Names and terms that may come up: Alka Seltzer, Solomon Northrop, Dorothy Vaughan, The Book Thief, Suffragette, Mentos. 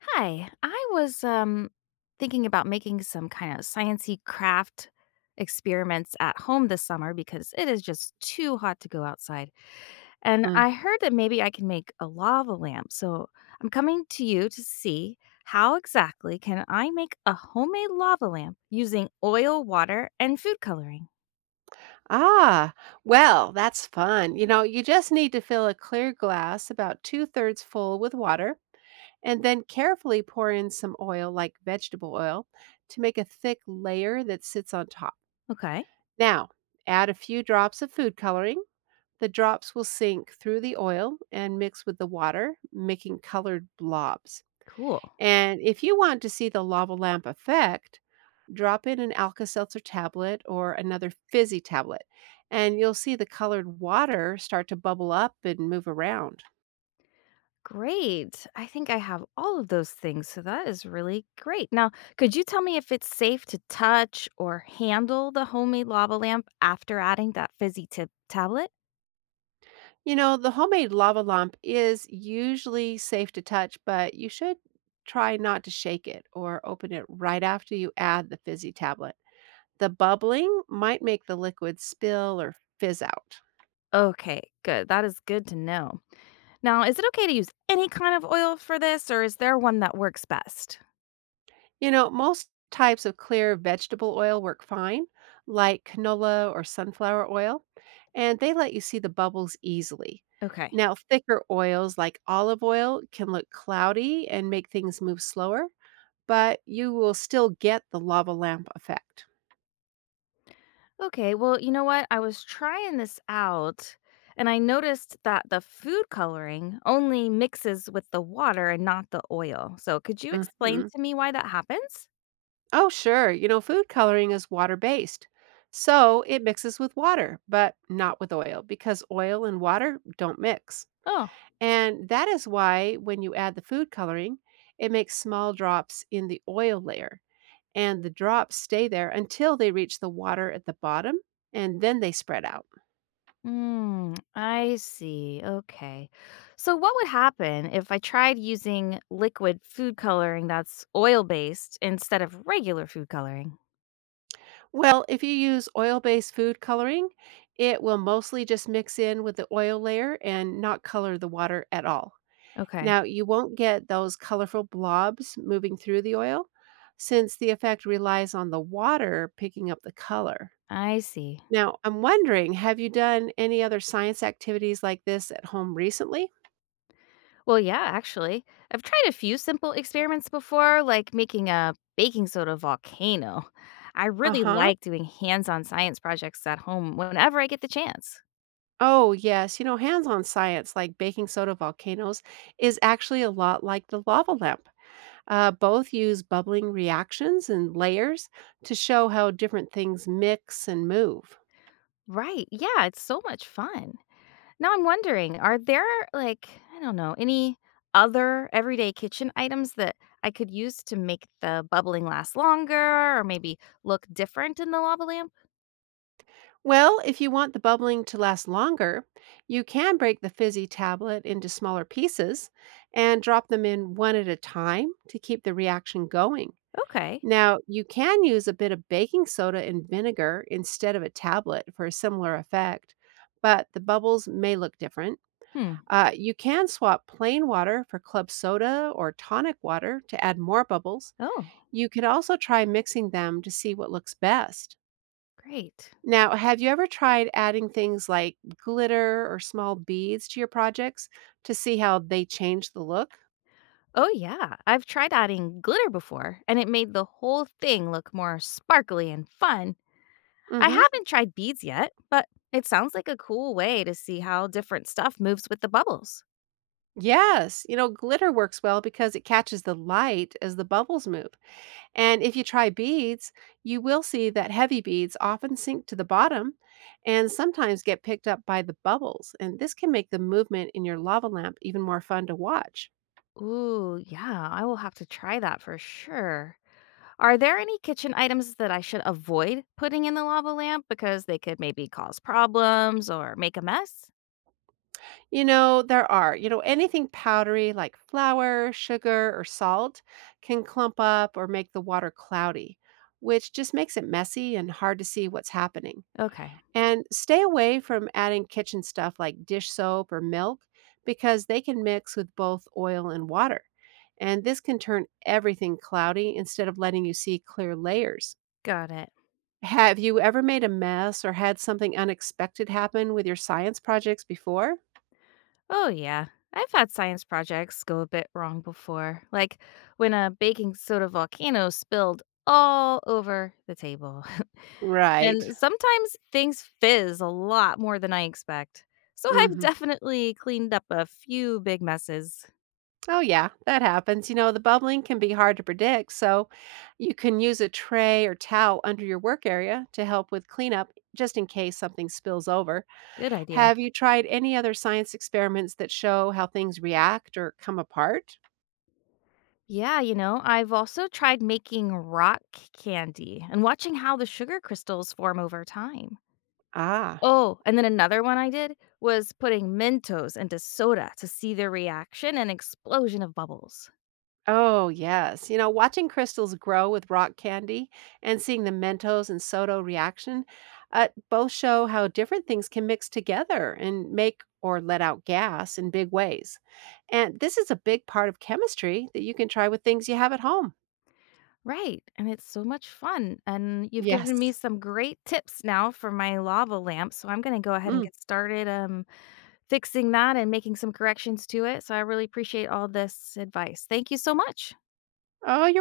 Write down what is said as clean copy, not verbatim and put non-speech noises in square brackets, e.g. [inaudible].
Hi, I was thinking about making some kind of sciency craft experiments at home this summer because it is just too hot to go outside. And Mm. I heard that maybe I can make a lava lamp. So I'm coming to you to see how exactly can I make a homemade lava lamp using oil, water, and food coloring. Ah, well, that's fun. You know, you just need to fill a clear glass about two thirds full with water and then carefully pour in some oil, like vegetable oil, to make a thick layer that sits on top. Okay, Now, add a few drops of food coloring. The drops will sink through the oil and mix with the water, making colored blobs. cool. And if you want to see the lava lamp effect, drop in an Alka Seltzer tablet or another fizzy tablet, and you'll see the colored water start to bubble up and move around. Great. I think I have all of those things, so that is really great. Now, could you tell me if it's safe to touch or handle the homemade lava lamp after adding that fizzy tip tablet? You know, the homemade lava lamp is usually safe to touch, but you should try not to shake it or open it right after you add the fizzy tablet. The bubbling might make the liquid spill or fizz out. Okay, good. That is good to know. Now, is it okay to use any kind of oil for this, or is there one that works best? You know, most types of clear vegetable oil work fine, like canola or sunflower oil, and they let you see the bubbles easily. Okay. Now, thicker oils like olive oil can look cloudy and make things move slower, but you will still get the lava lamp effect. Okay, well, you know what? I was trying this out and I noticed that the food coloring only mixes with the water and not the oil. So, could you explain Hmm. to me why that happens? Oh, sure. You know, food coloring is water based. So it mixes with water, but not with oil because oil and water don't mix. Oh, And that is why when you add the food coloring, it makes small drops in the oil layer, and the drops stay there until they reach the water at the bottom and then they spread out. mm, I see. Okay. So, what would happen if I tried using liquid food coloring that's oil based instead of regular food coloring? Well, if you use oil based food coloring, it will mostly just mix in with the oil layer and not color the water at all. Okay, Now, you won't get those colorful blobs moving through the oil since the effect relies on the water picking up the color. I see. Now, I'm wondering, have you done any other science activities like this at home recently? Well, yeah, actually, I've tried a few simple experiments before, like making a baking soda volcano. I really Uh-huh. like doing hands on science projects at home whenever I get the chance. Oh, yes. You know, hands-on science like baking soda volcanoes is actually a lot like the lava lamp. Both use bubbling reactions and layers to show how different things mix and move. Right. Yeah, it's so much fun. Now I'm wondering, are there, like, I don't know, any other everyday kitchen items that I could use to make the bubbling last longer or maybe look different in the lava lamp? Well, if you want the bubbling to last longer, you can break the fizzy tablet into smaller pieces and drop them in one at a time to keep the reaction going. Okay. Now, you can use a bit of baking soda and vinegar instead of a tablet for a similar effect, but the bubbles may look different. Hmm. You can swap plain water for club soda or tonic water to add more bubbles. Oh, You could also try mixing them to see what looks best. great. Now, have you ever tried adding things like glitter or small beads to your projects to see how they change the look? Oh, yeah. I've tried adding glitter before, and it made the whole thing look more sparkly and fun. I Mm-hmm. haven't tried beads yet, but it sounds like a cool way to see how different stuff moves with the bubbles. Yes, you know, glitter works well because it catches the light as the bubbles move. And if you try beads, you will see that heavy beads often sink to the bottom and sometimes get picked up by the bubbles. And this can make the movement in your lava lamp even more fun to watch. Ooh, yeah, I will have to try that for sure. Are there any kitchen items that I should avoid putting in the lava lamp because they could maybe cause problems or make a mess? You know, there are, anything powdery like flour, sugar, or salt can clump up or make the water cloudy, which just makes it messy and hard to see what's happening. Okay, And stay away from adding kitchen stuff like dish soap or milk because they can mix with both oil and water. And this can turn everything cloudy instead of letting you see clear layers. got it. Have you ever made a mess or had something unexpected happen with your science projects before? Oh, yeah. I've had science projects go a bit wrong before, like when a baking soda volcano spilled all over the table. [laughs] Right. And sometimes things fizz a lot more than I expect. So I've Hmm. definitely cleaned up a few big messes. Oh, yeah, that happens. You know, the bubbling can be hard to predict, so you can use a tray or towel under your work area to help with cleanup just in case something spills over. Good idea. Have you tried any other science experiments that show how things react or come apart? Yeah, you know, I've also tried making rock candy and watching how the sugar crystals form over time. Ah, Oh, and then another one I did was putting Mentos into soda to see their reaction and explosion of bubbles. oh, yes. You know, watching crystals grow with rock candy and seeing the Mentos and Soto reaction both show how different things can mix together and make or let out gas in big ways. And this is a big part of chemistry that you can try with things you have at home. Right, and it's so much fun. And you've given me Yes. some great tips now for my lava lamp, so I'm going to go ahead and Mm. get started fixing that and making some corrections to it. So I really appreciate all this advice. Thank you so much. Oh,